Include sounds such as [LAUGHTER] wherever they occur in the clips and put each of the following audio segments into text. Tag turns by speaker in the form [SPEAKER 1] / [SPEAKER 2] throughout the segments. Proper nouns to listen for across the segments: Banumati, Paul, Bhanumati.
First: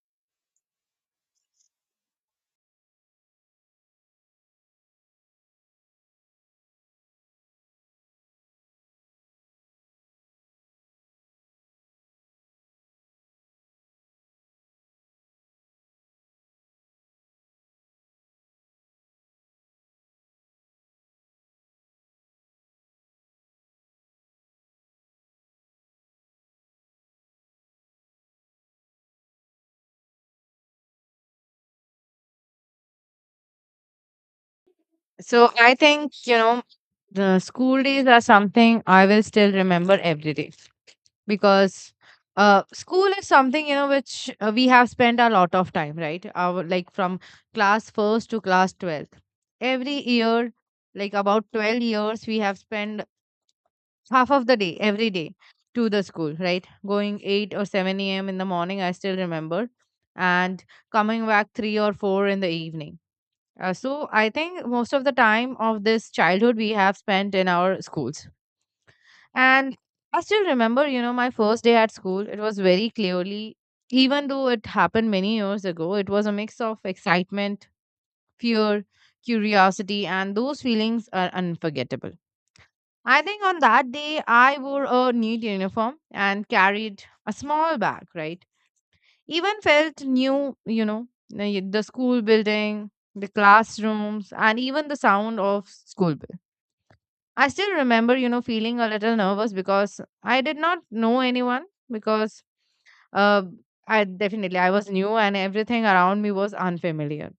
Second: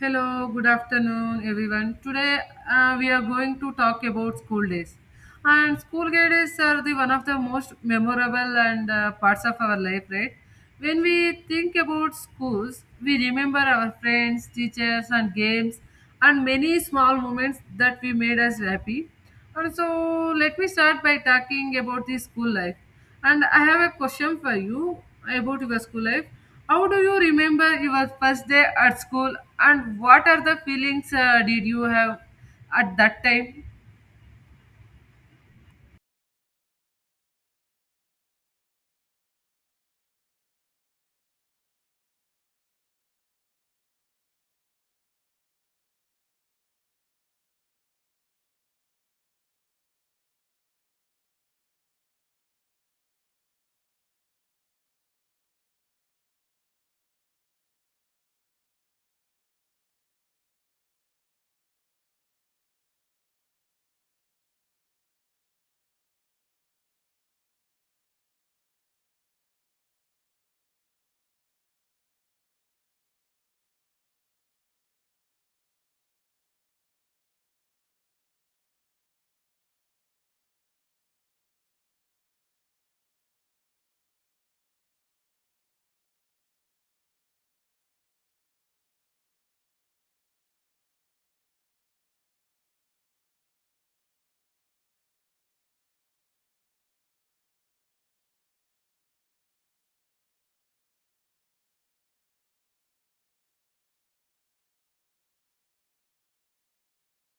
[SPEAKER 1] Hello, good afternoon, everyone. Today we are going to talk about school days. And school days are the one of the most memorable and parts of our life, right? When we think about schools, we remember our friends, teachers, and games, and many small moments that we made us happy. And so let me start by talking about the school life. And I have a question for you about your school life. How do you remember your first day at school and what are the feelings did you have at that time?
[SPEAKER 2] So I think, you know, the school days are something I will still remember every day because school is something, you know, which we have spent a lot of time, right, our like from class first to class 12th, every year, like about 12 years we have spent half of the day every day to the school, right, going 8 or 7 a.m in the morning, I still remember, and coming back 3 or 4 in the evening. So I think most of the time of this childhood we have spent in our schools. And I still remember, you know, my first day at school, it was very clearly, even though it happened many years ago. It was a mix of excitement, fear, curiosity, and those feelings are unforgettable. I think on that day, I wore a neat uniform and carried a small bag, right? Even felt new, you know, the school building, the classrooms, and even the sound of school bell. I still remember, you know, feeling a little nervous because I did not know anyone, because uh, I definitely I was new and everything around me was unfamiliar.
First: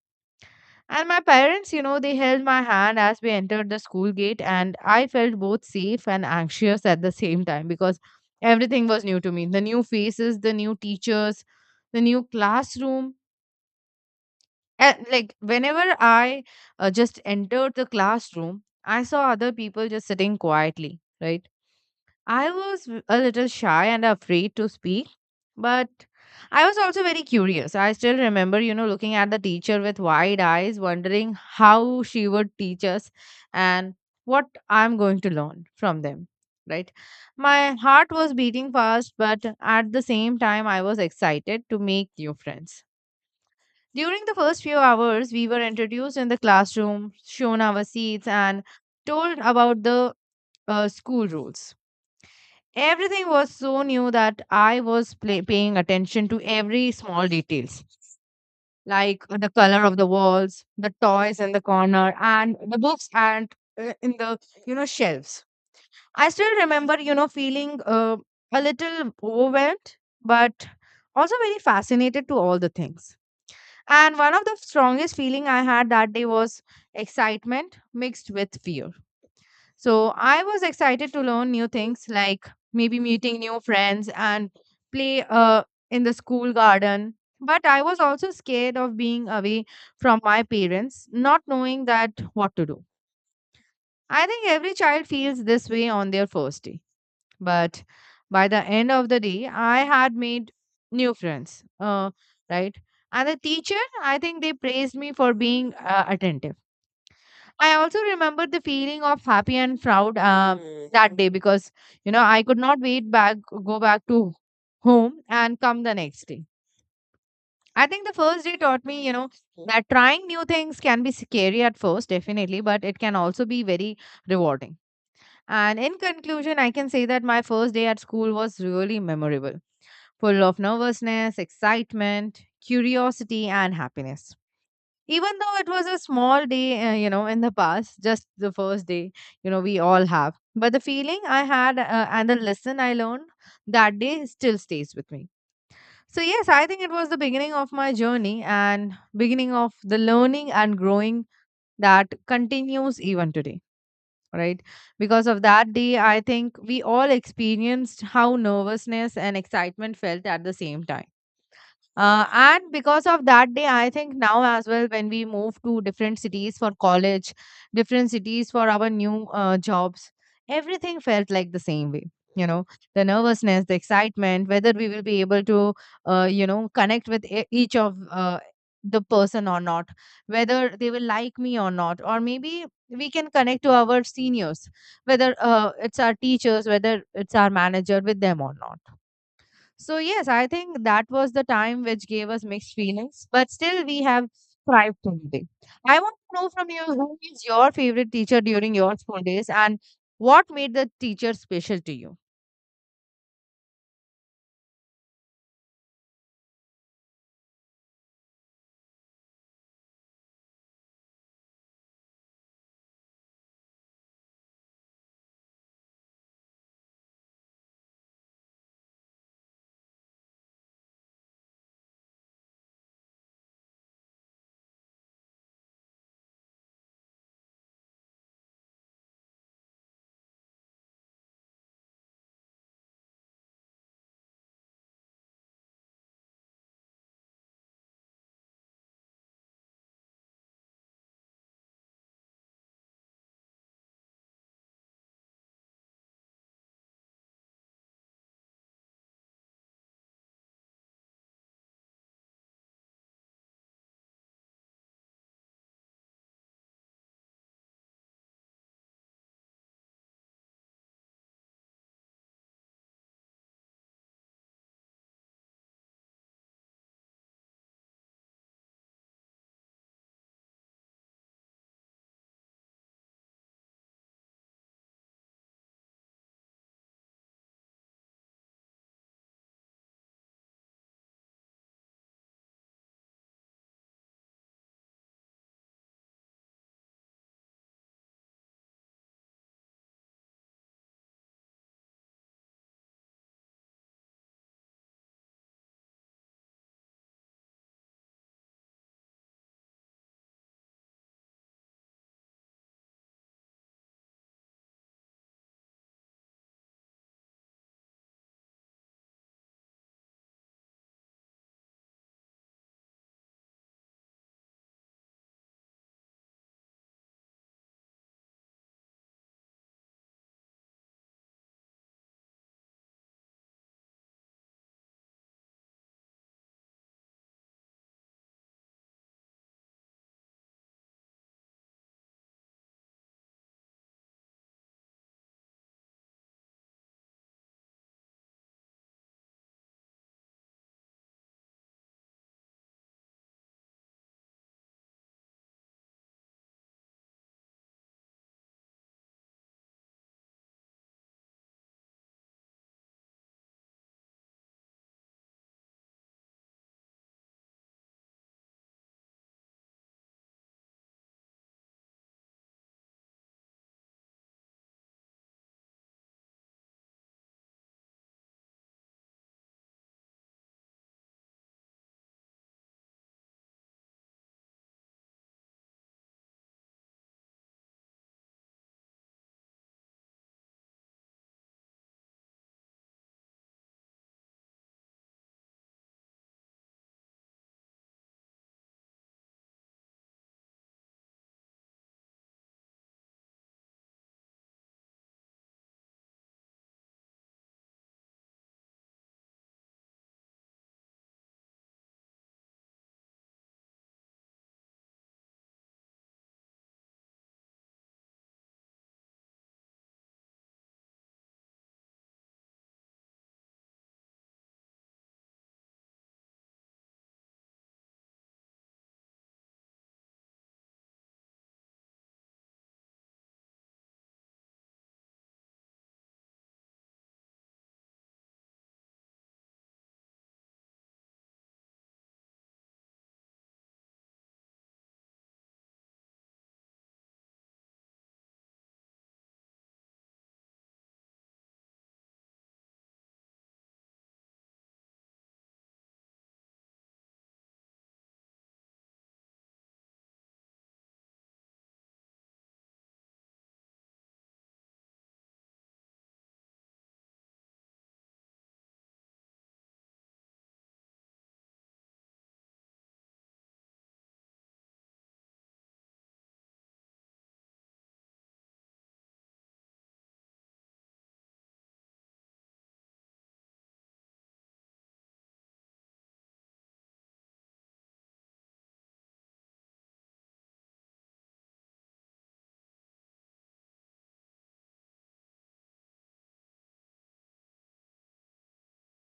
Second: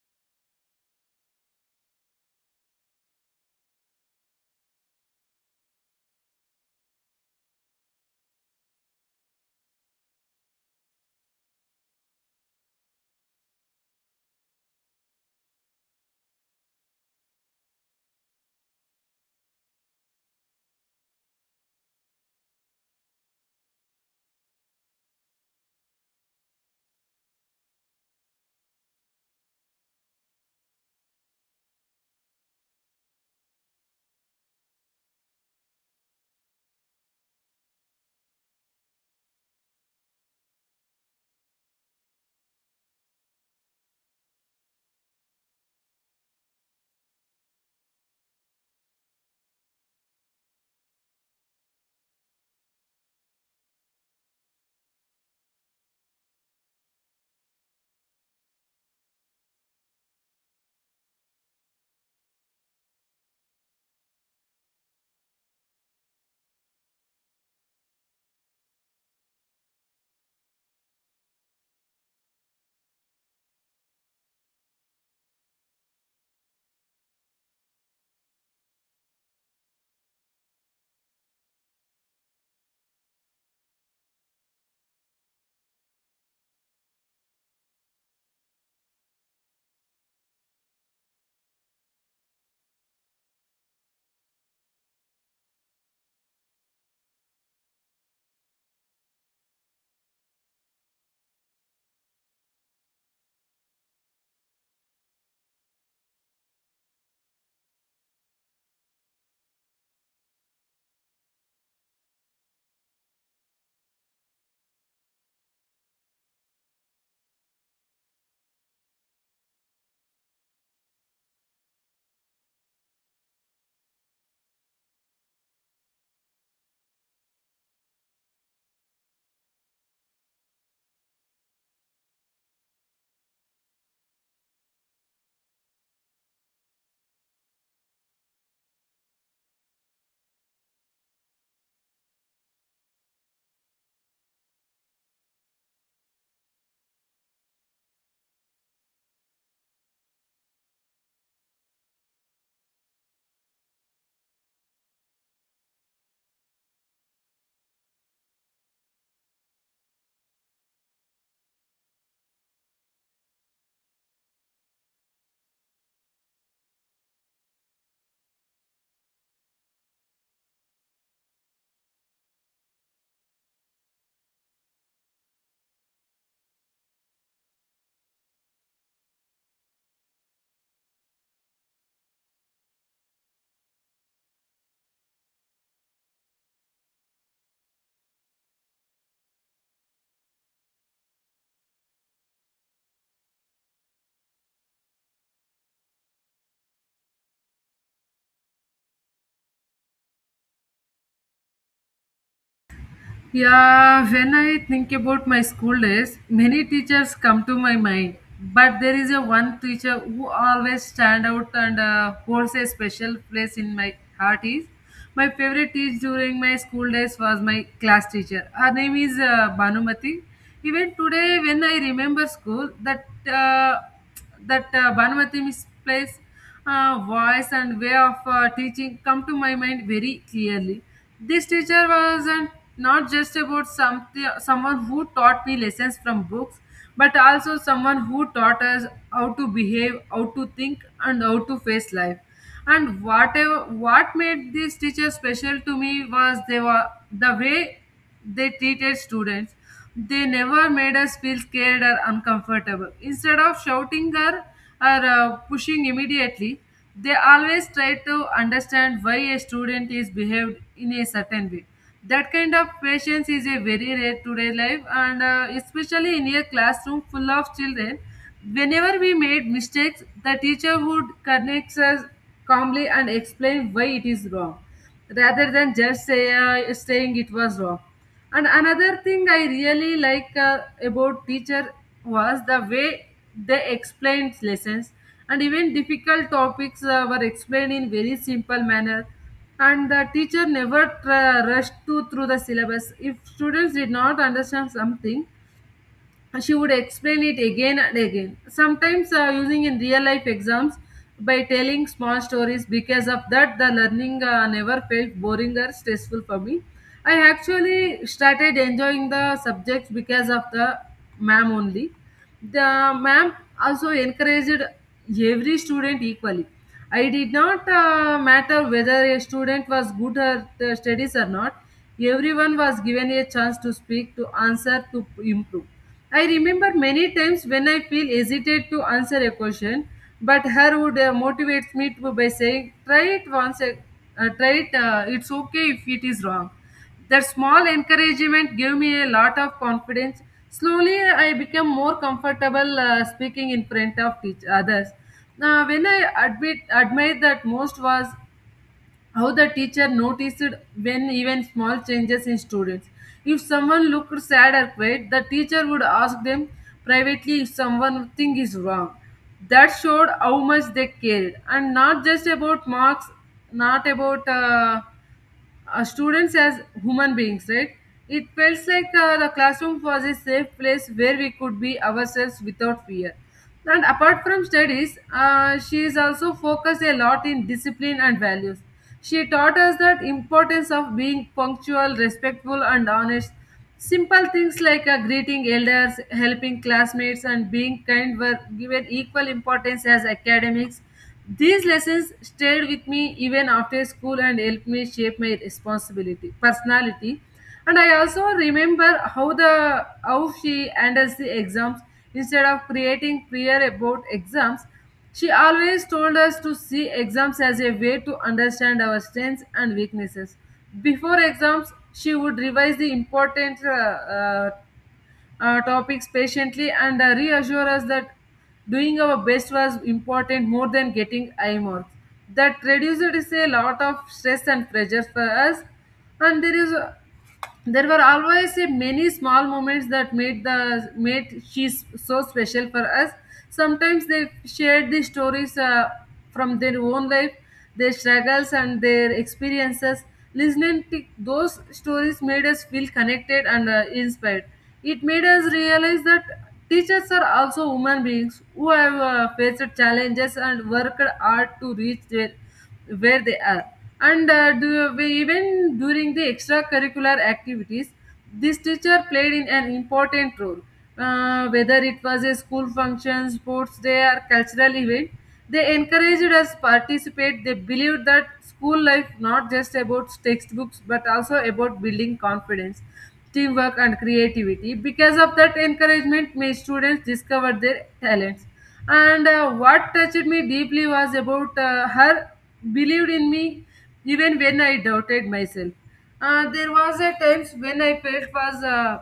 [SPEAKER 2] And my parents, you know, they held my hand as we entered the school gate, and I felt both safe and anxious at the same time because everything was new to me. The new faces, the new teachers, the new classroom. And like whenever I just entered the classroom, I saw other people just sitting quietly, right? I was a little shy and afraid to speak, but I was also very curious. I still remember, you know, looking at the teacher with wide eyes, wondering how she would teach us and what I'm going to learn from them, right? My heart was beating fast, but at the same time, I was excited to make new friends. During the first few hours, we were introduced in the classroom, shown our seats, and told about the school rules. Everything was so new that I was paying attention to every small details, like the color of the walls, the toys in the corner, and the books and in the shelves. I still remember, feeling a little overwhelmed, but also very fascinated to all the things. And one of the strongest feeling I had that day was excitement mixed with fear. So I was excited to learn new things like maybe meeting new friends and play in the school garden. But I was also scared of being away from my parents, not knowing that what to do. I think every child feels this way on their first day. But by the end of the day, I had made new friends, right? And the teacher, I think they praised me for being attentive. I also remember the feeling of happy and proud that day because, you know, I could not wait back, go back to home and come the next day. I think the first day taught me, you know, that trying new things can be scary at first, definitely, but it can also be very rewarding. And in conclusion, I can say that my first day at school was really memorable, full of nervousness, excitement, curiosity, and happiness. Even though it was a small day, you know, in the past, just the first day, we all have. But the feeling I had and the lesson I learned that day still stays with me. So, yes, I think it was the beginning of my journey and beginning of the learning and growing that continues even today, right? Because of that day, I think we all experienced how nervousness and excitement felt at the same time, and because of that day, I think now as well, when we move to different cities for college, different cities for our new jobs, everything felt like the same way. You know, the nervousness, the excitement, whether we will be able to, connect with each of the person or not, whether they will like me or not, or maybe we can connect to our seniors, whether it's our teachers, whether it's our manager with them or not. So yes, I think that was the time which gave us mixed feelings, but still we have thrived today. I want to know from you, who is your favorite teacher during your school days and what made the teacher special to you?
[SPEAKER 1] Yeah, when I think about my school days, many teachers come to my mind. But there is a one teacher who always stand out and holds a special place in my heart. Is my favorite teacher during my school days was my class teacher. Her name is Banumati. Even today, when I remember school, that uh, that Bhanumati misplays voice and way of teaching come to my mind very clearly. This teacher wasn't not just about something someone who taught me lessons from books, but also someone who taught us how to behave, how to think, and how to face life. And whatever what made this teacher special to me was they were the way they treated students. They never made us feel scared or uncomfortable. Instead of shouting or pushing immediately, they always try to understand why a student is behaved in a certain way. That kind of patience is a very rare today life, and especially in a classroom full of children. Whenever we made mistakes, the teacher would connect us calmly and explain why it is wrong rather than just saying it was wrong. And another thing I really like about teacher was the way they explained lessons, and even difficult topics were explained in very simple manner, and the teacher never rushed to through the syllabus. If students did not understand something, she would explain it again and again, sometimes using in real life exams by telling small stories. Because of that, the learning never felt boring or stressful for me. I actually started enjoying the subjects because of the ma'am only. The ma'am also encouraged every student equally. I did not matter whether a student was good at studies or not. Everyone was given a chance to speak, to answer, to improve. I remember many times when I feel hesitate to answer a question, but her would motivates me to by saying, "Try it once, try it. It's okay if it is wrong." That small encouragement gave me a lot of confidence. Slowly, I became more comfortable speaking in front of others. Now, when I admit admire that most was how the teacher noticed when even small changes in students. If someone looked sad or quiet, the teacher would ask them privately if someone thing is wrong. That showed how much they cared, and not just about marks, not about students as human beings, right? It felt like the classroom was a safe place where we could be ourselves without fear. And apart from studies, she is also focused a lot in discipline and values. She taught us that importance of being punctual, respectful, and honest. Simple things like greeting elders, helping classmates, and being kind were given equal importance as academics. These lessons stayed with me even after school and helped me shape my responsibility, personality. And I also remember how the how she handles the exams instead of creating fear about exams. She always told us to see exams as a way to understand our strengths and weaknesses. Before exams, she would revise the important topics patiently and reassure us that doing our best was important more than getting high marks. That reduced is a lot of stress and pressure for us, and there were always a many small moments that made the made she's so special for us. Sometimes they shared the stories from their own life, their struggles and their experiences. Listening to those stories made us feel connected and inspired. It made us realize that teachers are also human beings who have faced challenges and worked hard to reach their where they are. And even during the extracurricular activities, this teacher played in an important role. Whether it was a school function, sports day, or cultural event, they encouraged us participate. They believed that school life not just about textbooks, but also about building confidence, teamwork, and creativity. Because of that encouragement, my students discovered their talents. And what touched me deeply was about her believed in me, even when I doubted myself. There was a times when I felt was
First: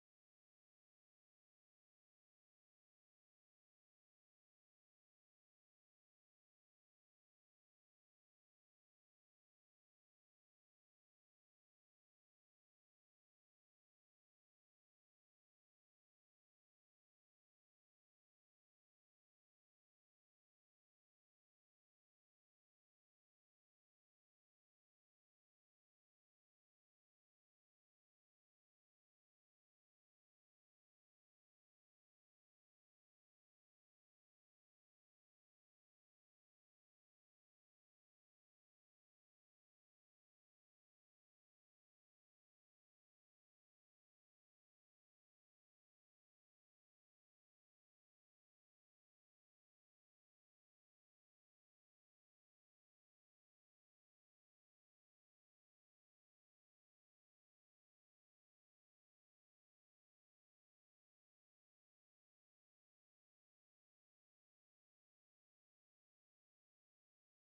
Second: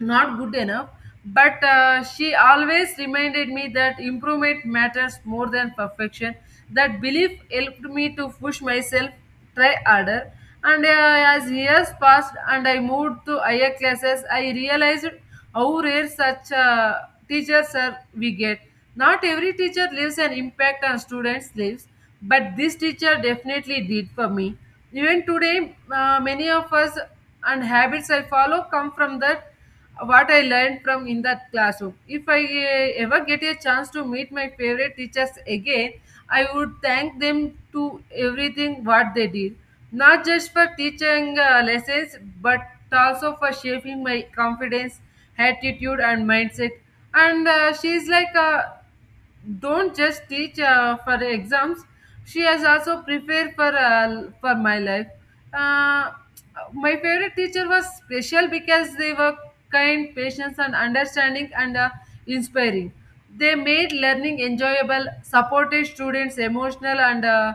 [SPEAKER 1] not good enough, but she always reminded me that improvement matters more than perfection. That belief helped me to push myself, try harder, and as years passed and I moved to higher classes, I realized how rare such teachers are we get. Not every teacher leaves an impact on students lives, but this teacher definitely did for me. Even today, many of us and habits I follow come from that what I learned from in that classroom. If I ever get a chance to meet my favorite teachers again, I would thank them to everything what they did, not just for teaching lessons, but also for shaping my confidence, attitude, and mindset. And she's like don't just teach for exams. She has also prepared for my life. Uh, my favorite teacher was special because they were kind, patient, and understanding, and inspiring. They made learning enjoyable, supported students emotional, and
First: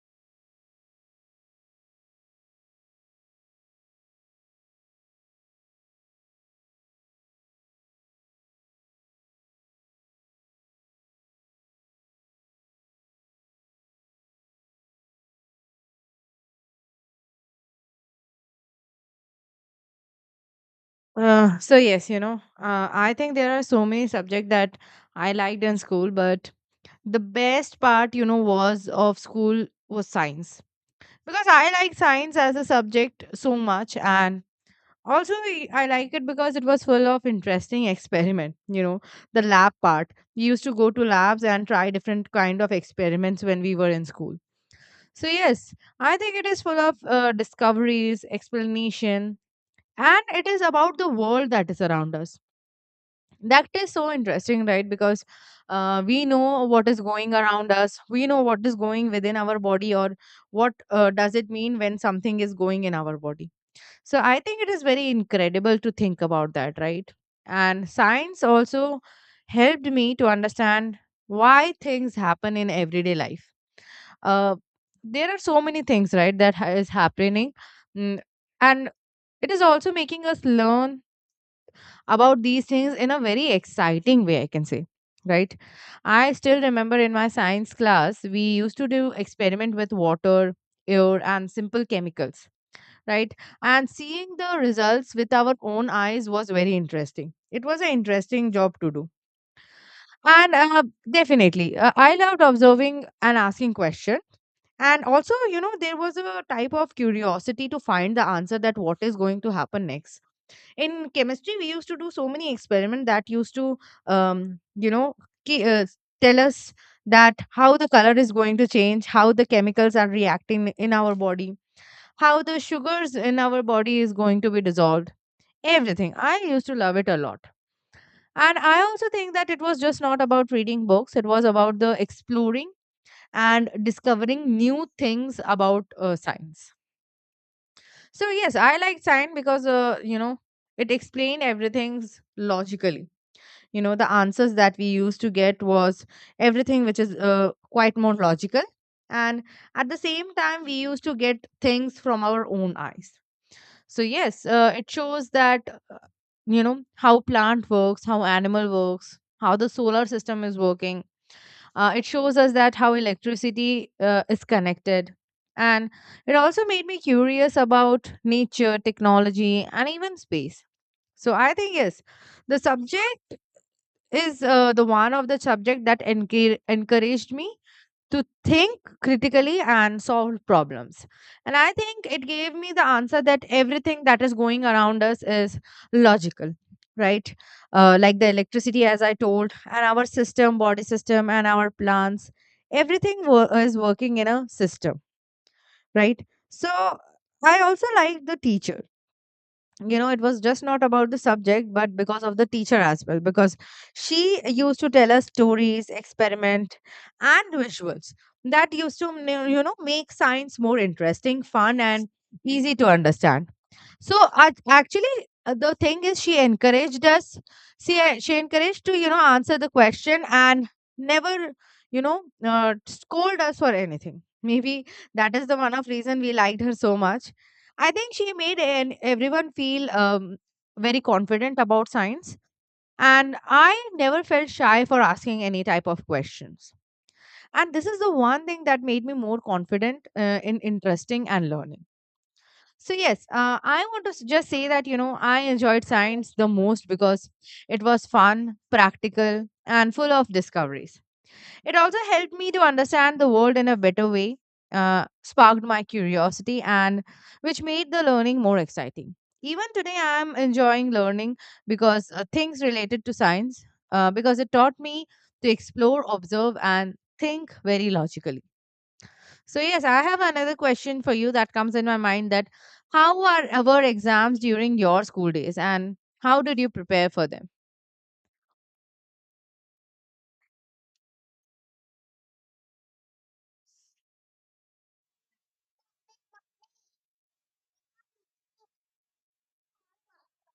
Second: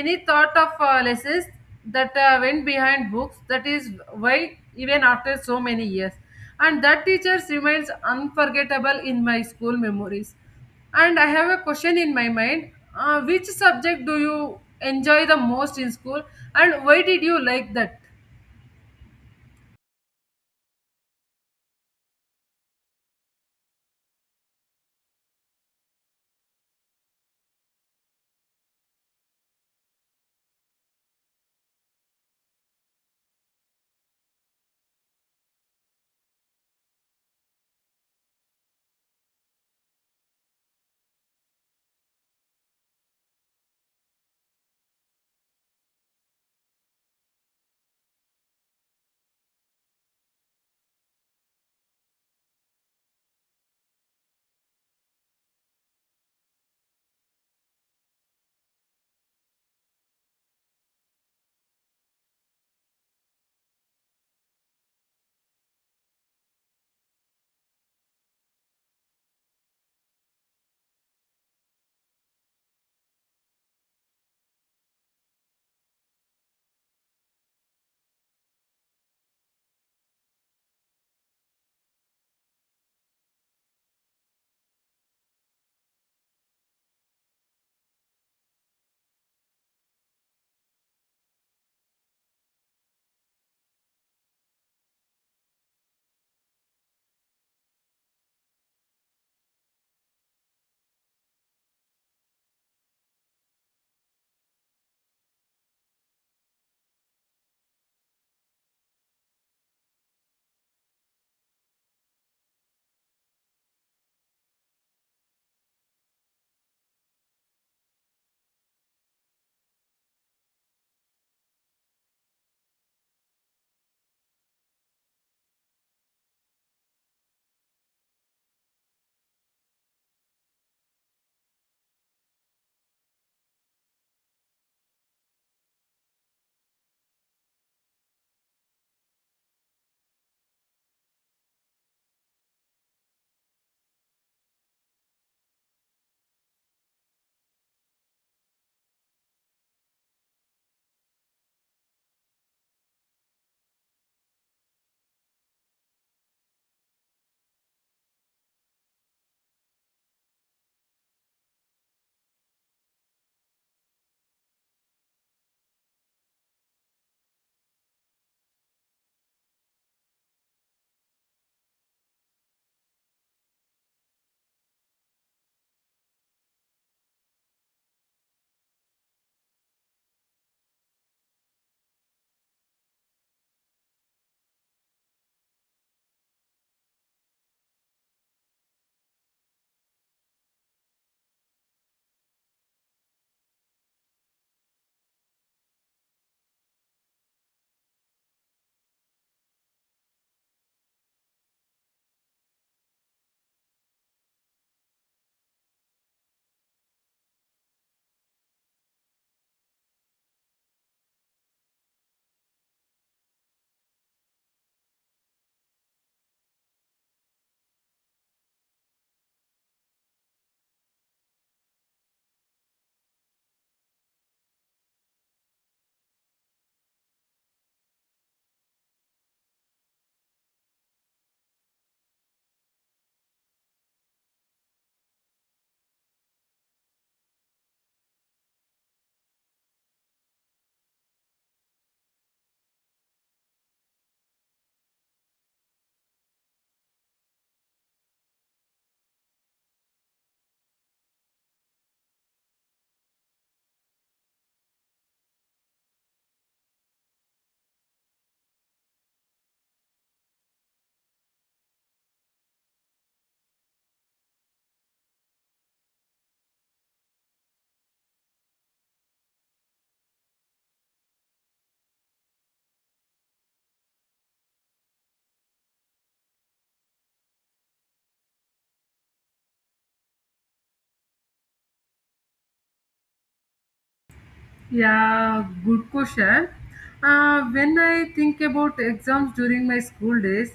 [SPEAKER 1] any thought of lessons that went behind books. That is why even after so many years, and that teacher remains unforgettable in my school memories. And I have a question in my mind. Which subject do you enjoy the most in school and why did you like that?
[SPEAKER 2] So yes, you know, I think there are so many subjects that I liked in school, but the best part, you know, was of school was science, because I like science as a subject so much, and also I like it because it was full of interesting experiment, you know, the lab part, we used to go to labs and try different kind of experiments when we were in school. So yes, I think it is full of discoveries, explanation, and it is about the world that is around us, that is so interesting, right? Because we know what is going around us, we know what is going within our body, or what does it mean when something is going in our body. So I think it is very incredible to think about that, right? And science also helped me to understand why things happen in everyday life. Uh, there are so many things, right, that is happening, mm, and it is also making us learn about these things in a very exciting way, I can say, right? I still remember in my science class we used to do experiment with water, air, and simple chemicals, right? And seeing the results with our own eyes was very interesting. It was an interesting job to do. And definitely, I loved observing and asking questions. And also, you know, there was a type of curiosity to find the answer that what is going to happen next. In chemistry, we used to do so many experiments that used to, um, you know, ki- uh, tell us that how the color is going to change, how the chemicals are reacting in our body, how the sugars in our body is going to be dissolved. Everything I used to love it a lot, and I also think that it was just not about reading books, it was about the exploring and discovering new things about science. So yes, I like science because, it explained everything logically. You know, the answers that we used to get was everything which is quite more logical, and at the same time we used to get things from our own eyes. So yes, it shows that, uh, how plant works, how animal works, how the solar system is working. It shows us that how electricity is connected, and it also made me curious about nature, technology, and even space. So I think yes, the subject is, the one of the subject that encouraged me to think critically and solve problems. And I think it gave me the answer that everything that is going around us is logical, right? Like the electricity, as I told, and our system, body system, and our plants, everything is working in a system, right? So I also like the teacher, you know, it was just not about the subject but because of the teacher as well, because she used to tell us stories, experiment, and visuals that used to, make science more interesting, fun, and easy to understand. So actually, the thing is, she encouraged us. See, she encouraged to, answer the question and never, scold us for anything. Maybe that is the one of reason we liked her so much. I think she made everyone feel, very confident about science, and I never felt shy for asking any type of questions. And this is the one thing that made me more confident, in interesting and learning. So yes, I want to just say that, I enjoyed science the most because it was fun, practical, and full of discoveries. It also helped me to understand the world in a better way, sparked my curiosity, and which made the learning more exciting. Even today, I am enjoying learning because, things related to science, because it taught me to explore, observe, and think very logically. So yes, I have another question for you that comes in my mind, that how are our exams during your school days and how did you prepare for them?
[SPEAKER 1] Yeah, good question. When I think about exams during my school days,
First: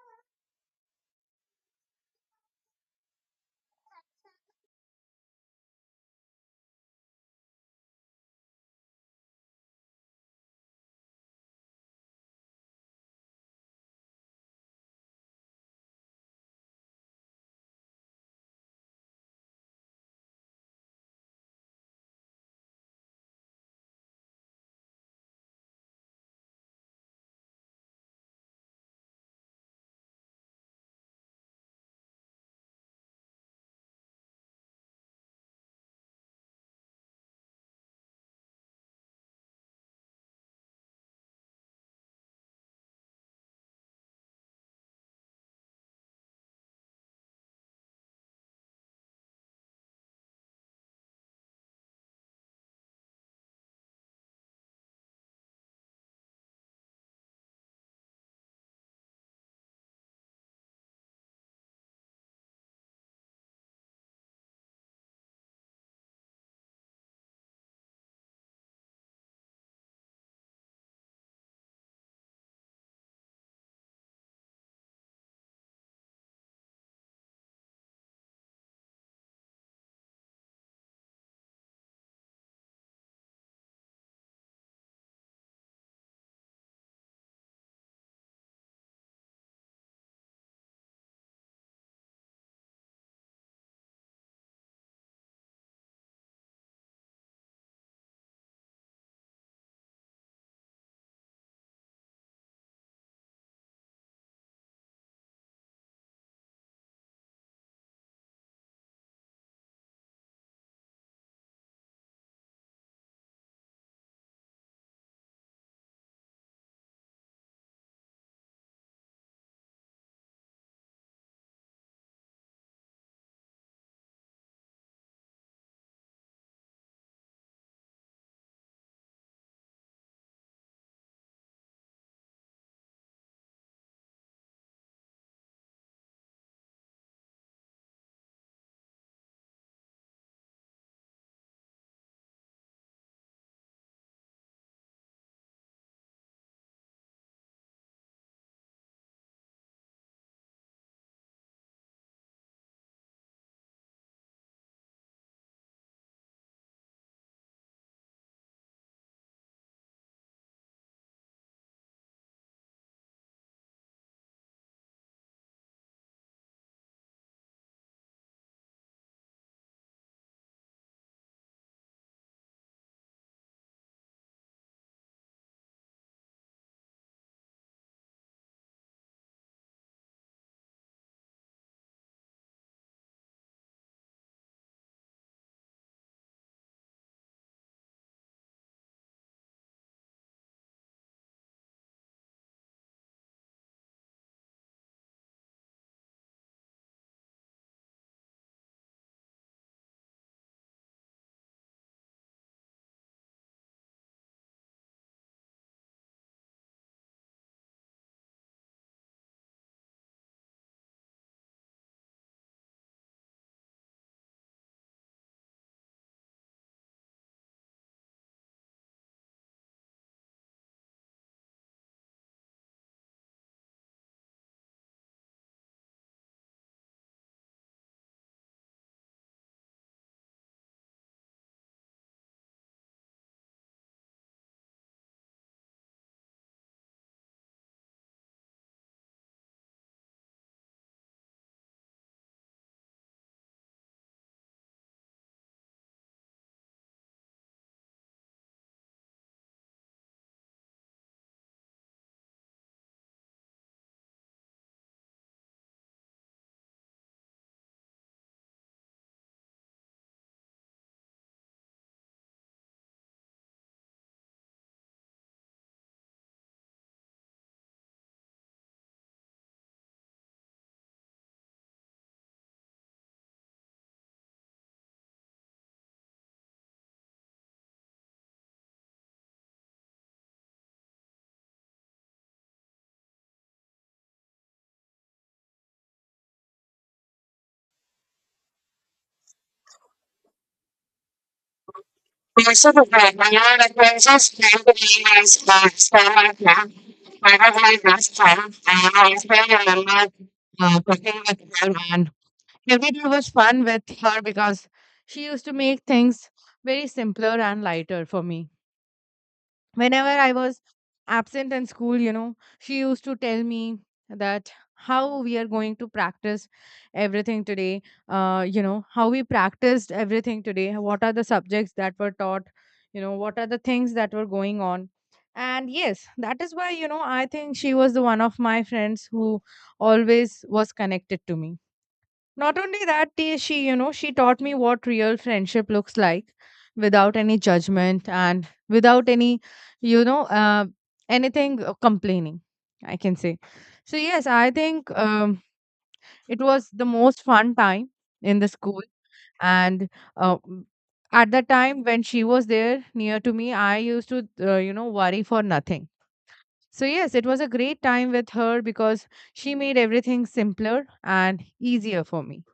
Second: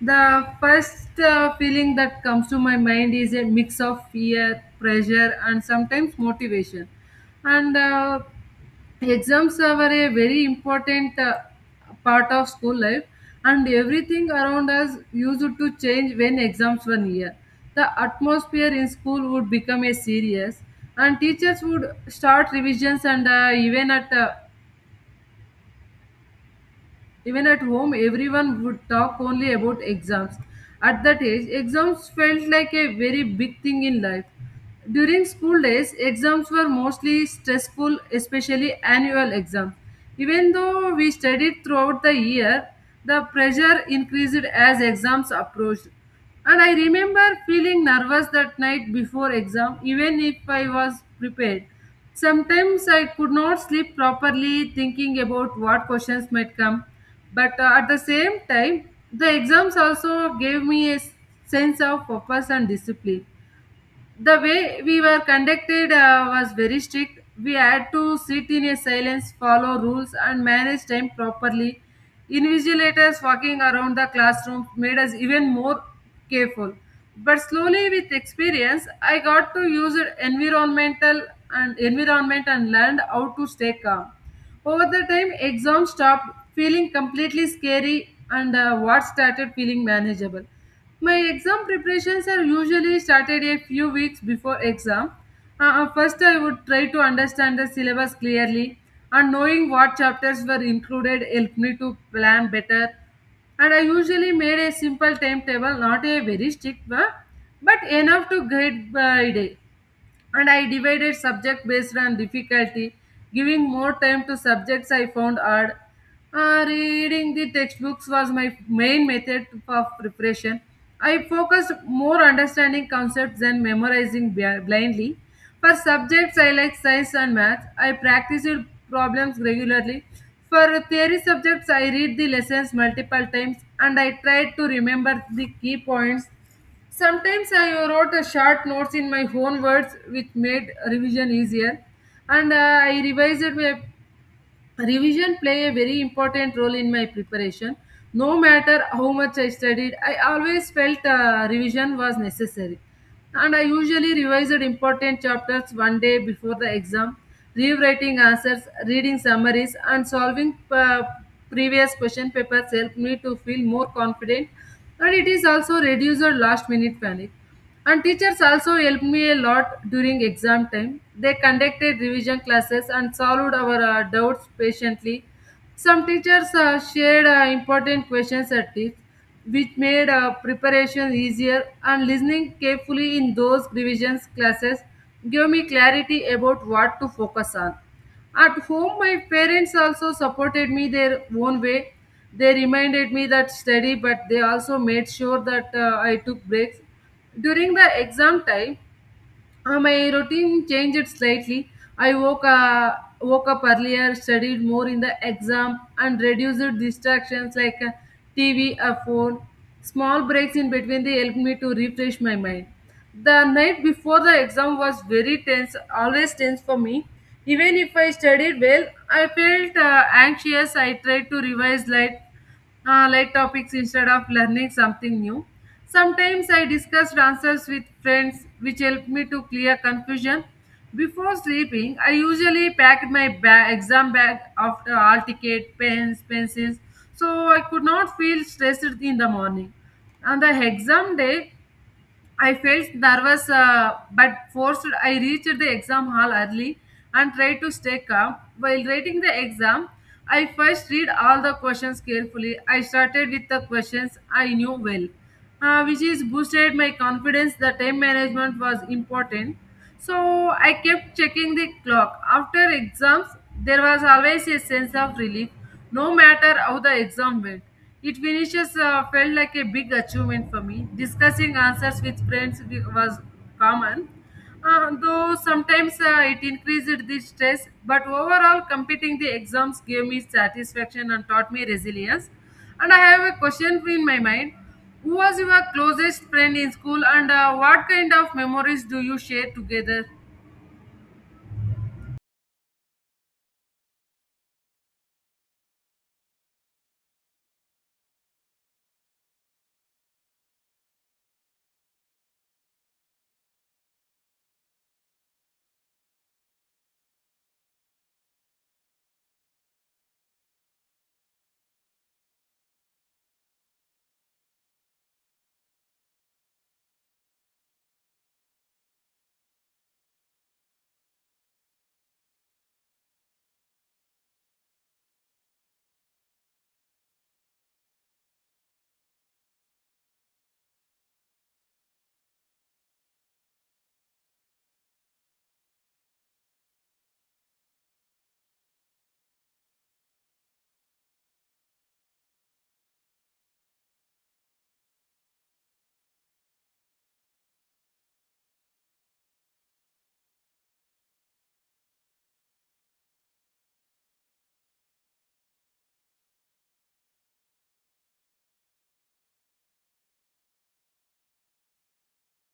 [SPEAKER 1] the first feeling that comes to my mind is a mix of fear, pressure, and sometimes motivation. And exams are a very important part of school life, and everything around us used to change when exams were near. The atmosphere in school would become a serious, and teachers would start revisions and even at home, everyone would talk only about exams. At that age, exams felt like a very big thing in life. During school days, exams were mostly stressful, especially annual exams. Even though we studied throughout the year, the pressure increased as exams approached. And I remember feeling nervous that night before exam, even if I was prepared. Sometimes I could not sleep properly, thinking about what questions might come. But at the same time, the exams also gave me a sense of purpose and discipline. The way we were conducted was very strict. We had to sit in a silence, follow rules, and manage time properly. Invigilators walking around the classroom made us even more careful. But slowly, with experience, I got to use it environment and learned how to stay calm. Over the time, exams stopped feeling completely scary and what started feeling manageable. My exam preparations are usually started a few weeks before exam. First, I would try to understand the syllabus clearly, and knowing what chapters were included helped me to plan better. And I usually made a simple timetable, not a very strict one, but enough to guide by day. And I divided subject based on difficulty, giving more time to subjects I found hard. Reading the textbooks was my main method of preparation. I focused more understanding concepts than memorizing blindly. For subjects I like science and math, I practiced problems regularly. For theory subjects, I read the lessons multiple times and I tried to remember the key points. Sometimes I wrote a short notes in my own words, which made revision easier. And I revised my Revision play a very important role in my preparation. No matter how much I studied, I always felt revision was necessary. And I usually revised important chapters one day before the exam. Rewriting answers, reading summaries, and solving previous question papers helped me to feel more confident. And it is also reduced last minute panic. And teachers also helped me a lot during exam time. They conducted revision classes and solved our doubts patiently. Some teachers shared important questions or tips, which made preparation easier. And listening carefully in those revision classes gave me clarity about what to focus on. At home, my parents also supported me their own way. They reminded me that study, but they also made sure that I took breaks during the exam time, my routine changed slightly. I woke up earlier, studied more in the exam, and reduced distractions like TV or phone. Small breaks in between they helped me to refresh my mind. The night before the exam was very tense, always tense for me. Even if I studied well, I felt anxious. I tried to revise late light topics instead of learning something new. Sometimes I discussed answers with friends, which helped me to clear confusion. Before sleeping, I usually packed my exam bag after all ticket, pens, pencils, so I could not feel stressed in the morning. On the exam day, I felt there was, but forced. I reached the exam hall early and tried to stay calm. While writing the exam, I first read all the questions carefully. I started with the questions I knew well, which is boosted my confidence. The time management was important, so I kept checking the clock. After exams, there was always a sense of relief, no matter how the exam went. It finishes felt like a big achievement for me. Discussing answers with friends was common, though sometimes it increased the stress. But overall, completing the exams gave me satisfaction and taught me resilience. And I have a question in my mind. Who was your closest friend in school, and what kind of memories do you share together?
[SPEAKER 2] Also, the princess came to me as a star now. I was my best friend, and I also remember cooking with her. And every day was fun with her because she used to make things very simpler and lighter for me. Whenever I was absent in school, you know, she used to tell me that how we are going to practice everything today, how we practiced everything today, what are the subjects that were taught, what are the things that were going on. And yes, that is why, I think she was the one of my friends who always was connected to me. Not only that, she, she taught me what real friendship looks like without any judgment and without any, you know, uh, anything complaining, I can say. So, yes, I think it was the most fun time in the school. And uh, m- at the time when she was there near to me, I used to, worry for nothing. So, yes, it was a great time with her because she made everything simpler and easier for me,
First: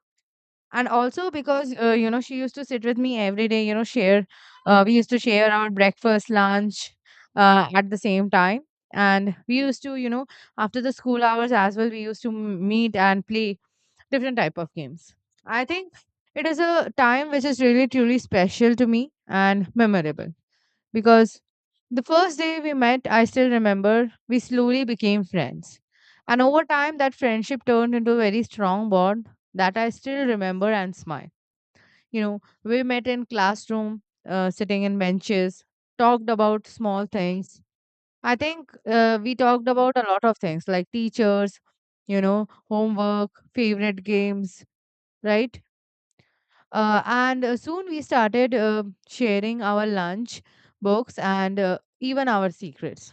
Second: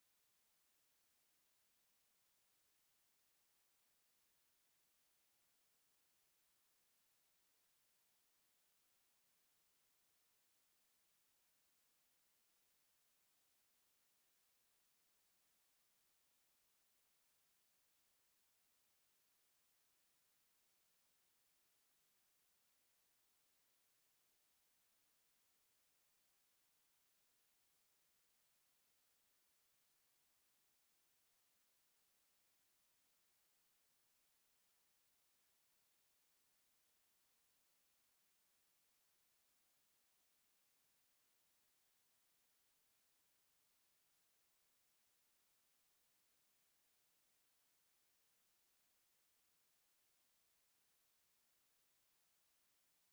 [SPEAKER 2] and also because she used to sit with me every day, share we used to share our breakfast, lunch at the same time, and we used to, after the school hours as well, we used to meet and play different type of games. I think it is a time which is really truly special to me and memorable, because the first day we met, I still remember, we slowly became friends. And over time, that friendship turned into a very strong bond that I still remember and smile. You know, we met in classroom, sitting in benches, talked about small things. I think we talked about a lot of things like teachers, homework, favorite games, right? And soon we started sharing our lunch, books, and even our secrets.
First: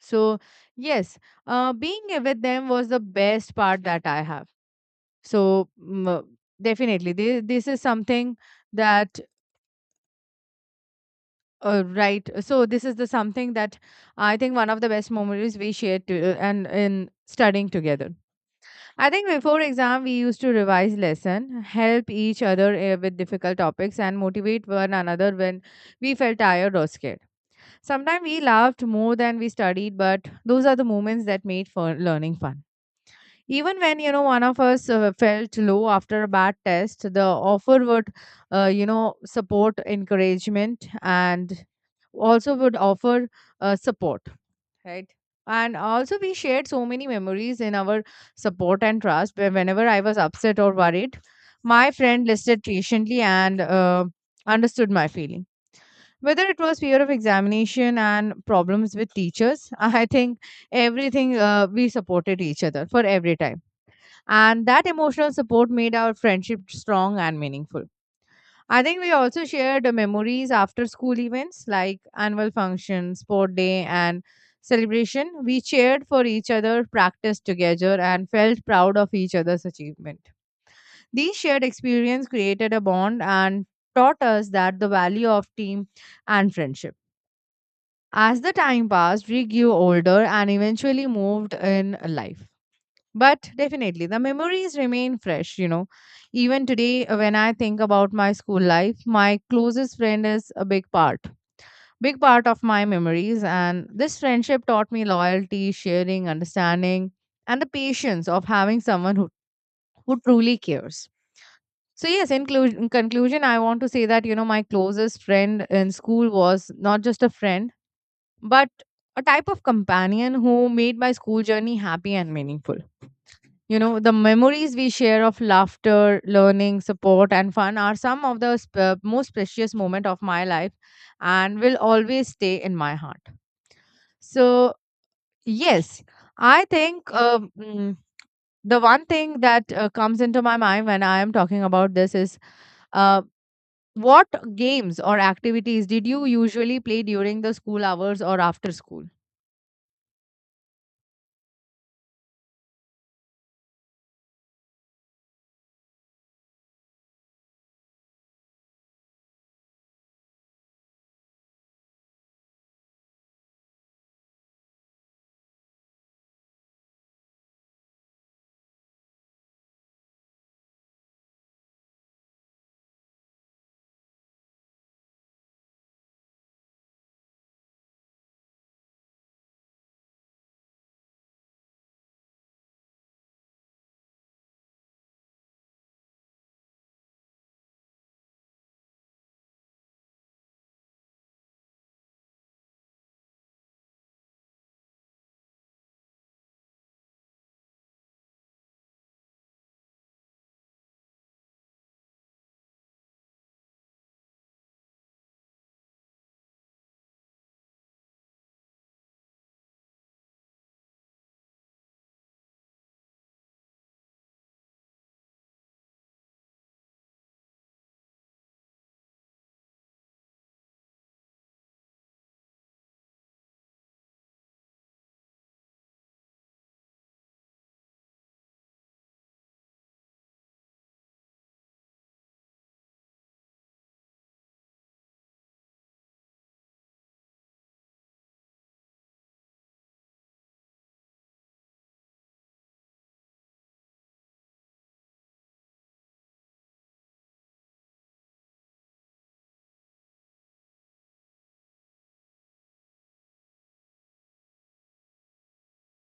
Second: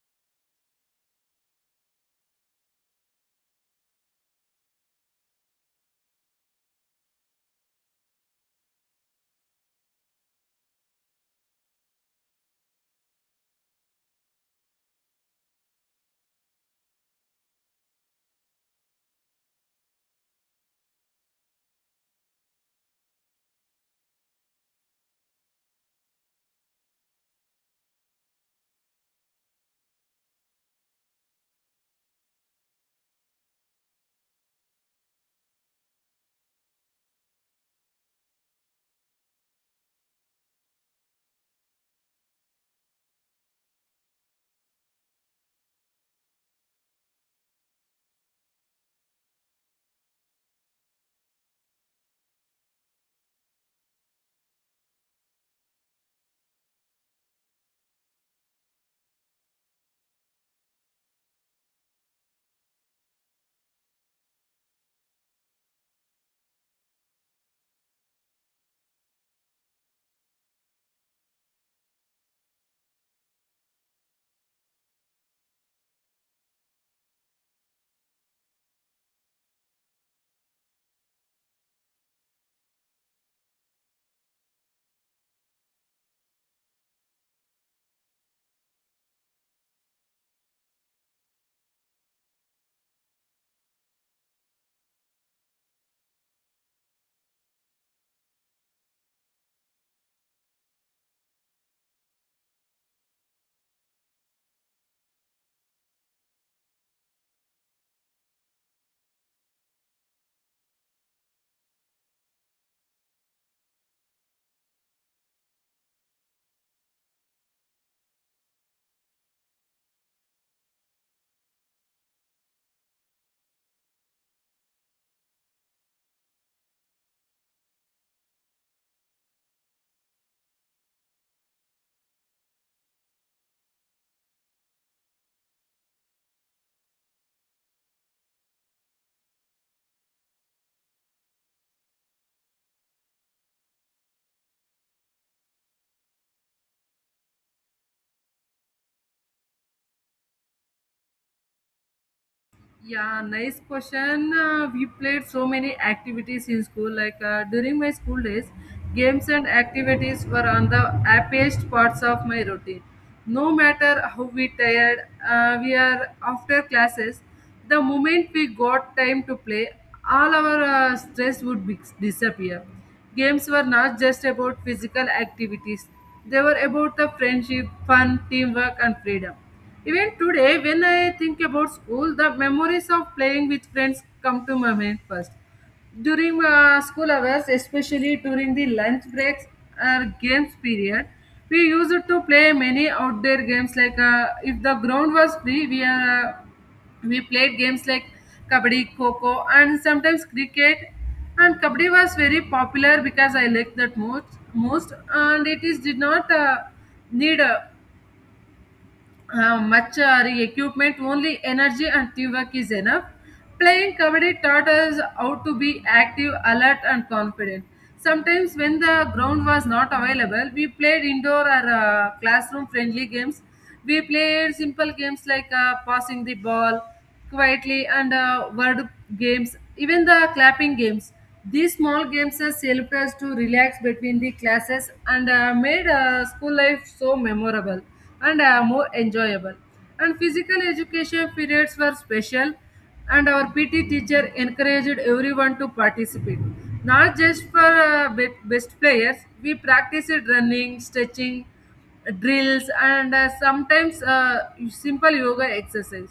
[SPEAKER 2] So, yes, being with them was the best part that I have. So, definitely, this is something that, right. So, this is the something that I think one of the best memories we shared to, and in studying together. I think before exam we used to revise lesson, help each other with difficult topics and motivate one another when we felt tired or scared. Sometimes we laughed more than we studied, but those are the moments that made for learning fun. Even when, one of us felt low after a bad test, the offer would support encouragement, and also would offer support, right. And also we shared so many memories in our support and trust, where whenever I was upset or worried, my friend listened patiently, and understood my feeling, whether it was fear of examination and problems with teachers. [LAUGHS] I think everything we supported each other for every time, and that emotional support made our friendship strong and meaningful. I think we also shared memories after school events like annual functions, sport day, and celebration. We cheered for each other, practiced together, and felt proud of each other's achievement. These shared experience created a bond and taught us that the value of team and friendship. As the time passed, we grew older and eventually moved in life. But definitely, the memories remain fresh, Even today, when I think about my school life, my closest friend is a big part of my memories. And this friendship taught me loyalty, sharing, understanding, and the patience of having someone who truly cares. So, yes, in, in conclusion, I want to say that, my closest friend in school was not just a friend, but a type of companion who made my school journey happy and meaningful. You know, the memories we share of laughter, learning, support, and fun are some of the most precious moment of my life, and will always stay in my heart. So, yes, I think the one thing that comes into my mind when I am talking about this is, uh, what games or activities did you usually play during the school hours or after school?
[SPEAKER 1] Yeah, nice question. We played so many activities in school. Like during my school days, games and activities were on the happiest parts of my routine. No matter how we tired, we are after classes. The moment we got time to play, all our stress would disappear. Games were not just about physical activities, they were about the friendship, fun, teamwork, and freedom. Even today, when I think about school, the memories of playing with friends come to my mind first. During school hours, especially during the lunch breaks or games period, we used to play many outdoor games like if the ground was free, we played games like kabaddi kho and sometimes cricket, and kabaddi was very popular because I liked that most, and it is did not need much equipment, only energy and teamwork is enough. Playing kabaddi taught us how to be active, alert and confident. Sometimes when the ground was not available, we played indoor or classroom friendly games. We played simple games like passing the ball quietly, and word games, even the clapping games. These small games has helped us to relax between the classes and made school life so memorable and more enjoyable. And physical education periods were special, and our PT teacher encouraged everyone to participate. Not just for best players, we practiced running, stretching, drills and sometimes simple yoga exercise.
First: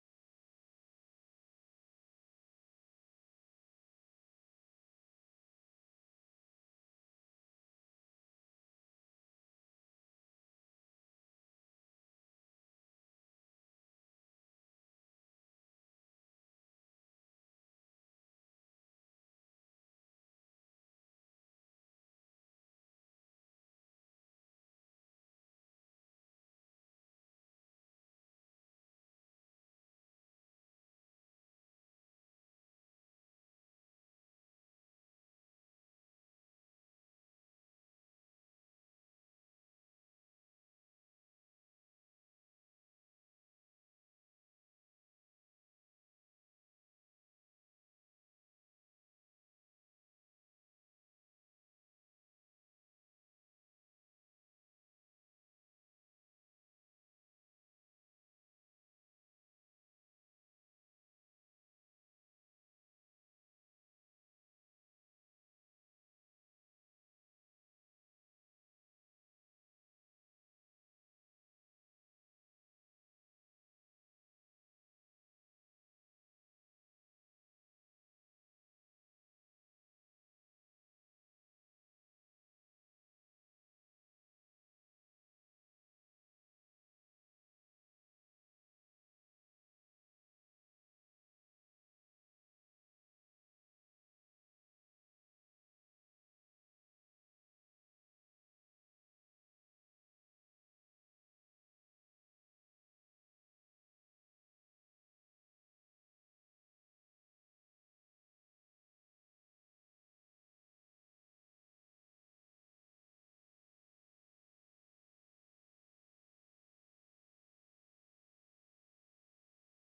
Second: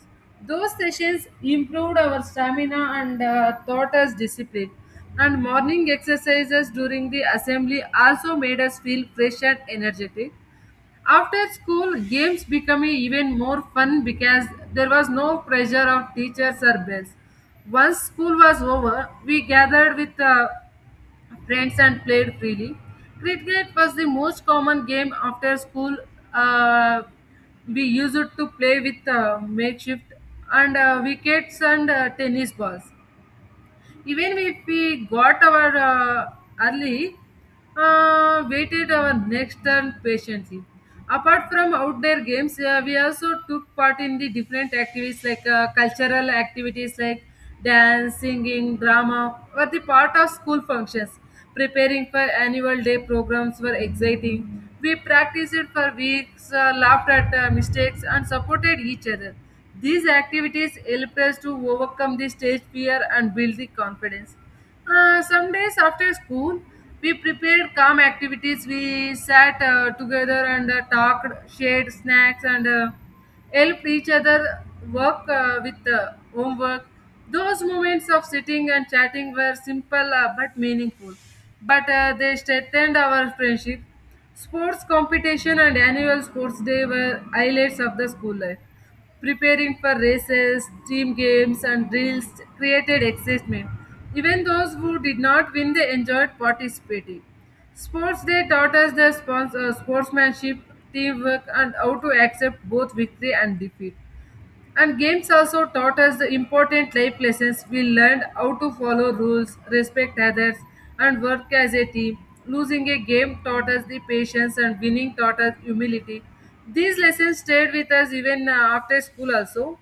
[SPEAKER 1] Those sessions improved our stamina and taught us discipline, and morning exercises during the assembly also made us feel fresh and energetic. After school games became even more fun because there was no pressure of teachers or bells. Once school was over, we gathered with friends and played freely. Cricket was the most common game after school. Uh, we used it to play with makeshift and wickets and tennis balls, even if we got our early, waited our next turn patiently. Apart from outdoor games, we also took part in the different activities like cultural activities like dance, singing, drama were the part of school functions. Preparing for annual day programs were exciting. We practiced for weeks, laughed at mistakes and supported each other. These activities help us to overcome the stage fear and build the confidence. Some days after school, we prepared calm activities. We sat together and talked, shared snacks, and helped each other work with homework. Those moments of sitting and chatting were simple but meaningful, but they strengthened our friendship. Sports competition and annual sports day were highlights of the school life. Preparing for races, team games, and drills created excitement. Even those who did not win, they enjoyed participating. Sports Day taught us the sportsmanship, teamwork, and how to accept both victory and defeat. And games also taught us the important life lessons. We learned how to follow rules, respect others, and work as a team. Losing a game taught us the patience, and winning taught us humility. These lessons stayed with us even after school, also.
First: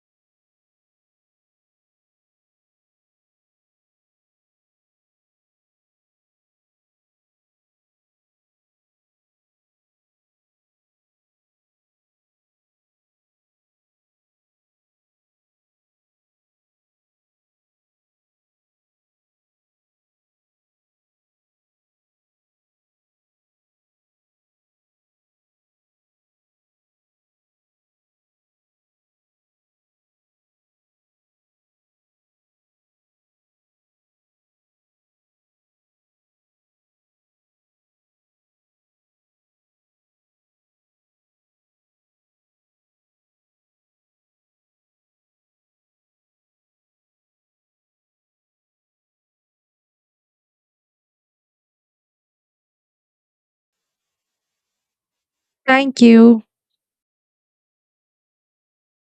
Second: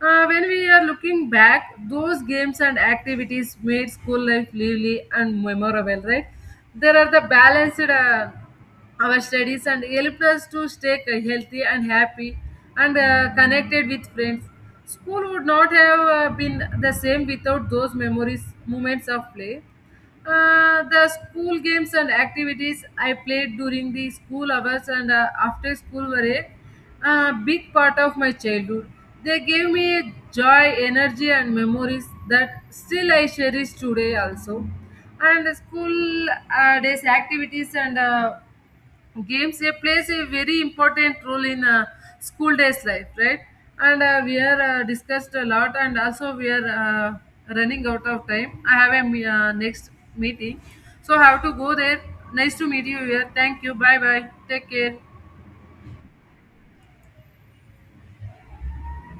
[SPEAKER 1] When we are looking back, those games and activities made school life lively and memorable, right? There are the balanced. Our studies and helped us to stay healthy and happy and connected with friends. School would not have been the same without those memories, moments of play. The school games and activities I played during the school hours and after school were a big part of my childhood. They gave me joy, energy, and memories that still I cherish today also. And the school days activities and games, they plays a very important role in school days life, right? And we are discussed a lot, and also we are running out of time. I have a next meeting, so I have to go there. Nice to meet you here. Thank you, bye bye, take care.
[SPEAKER 2] Thank you.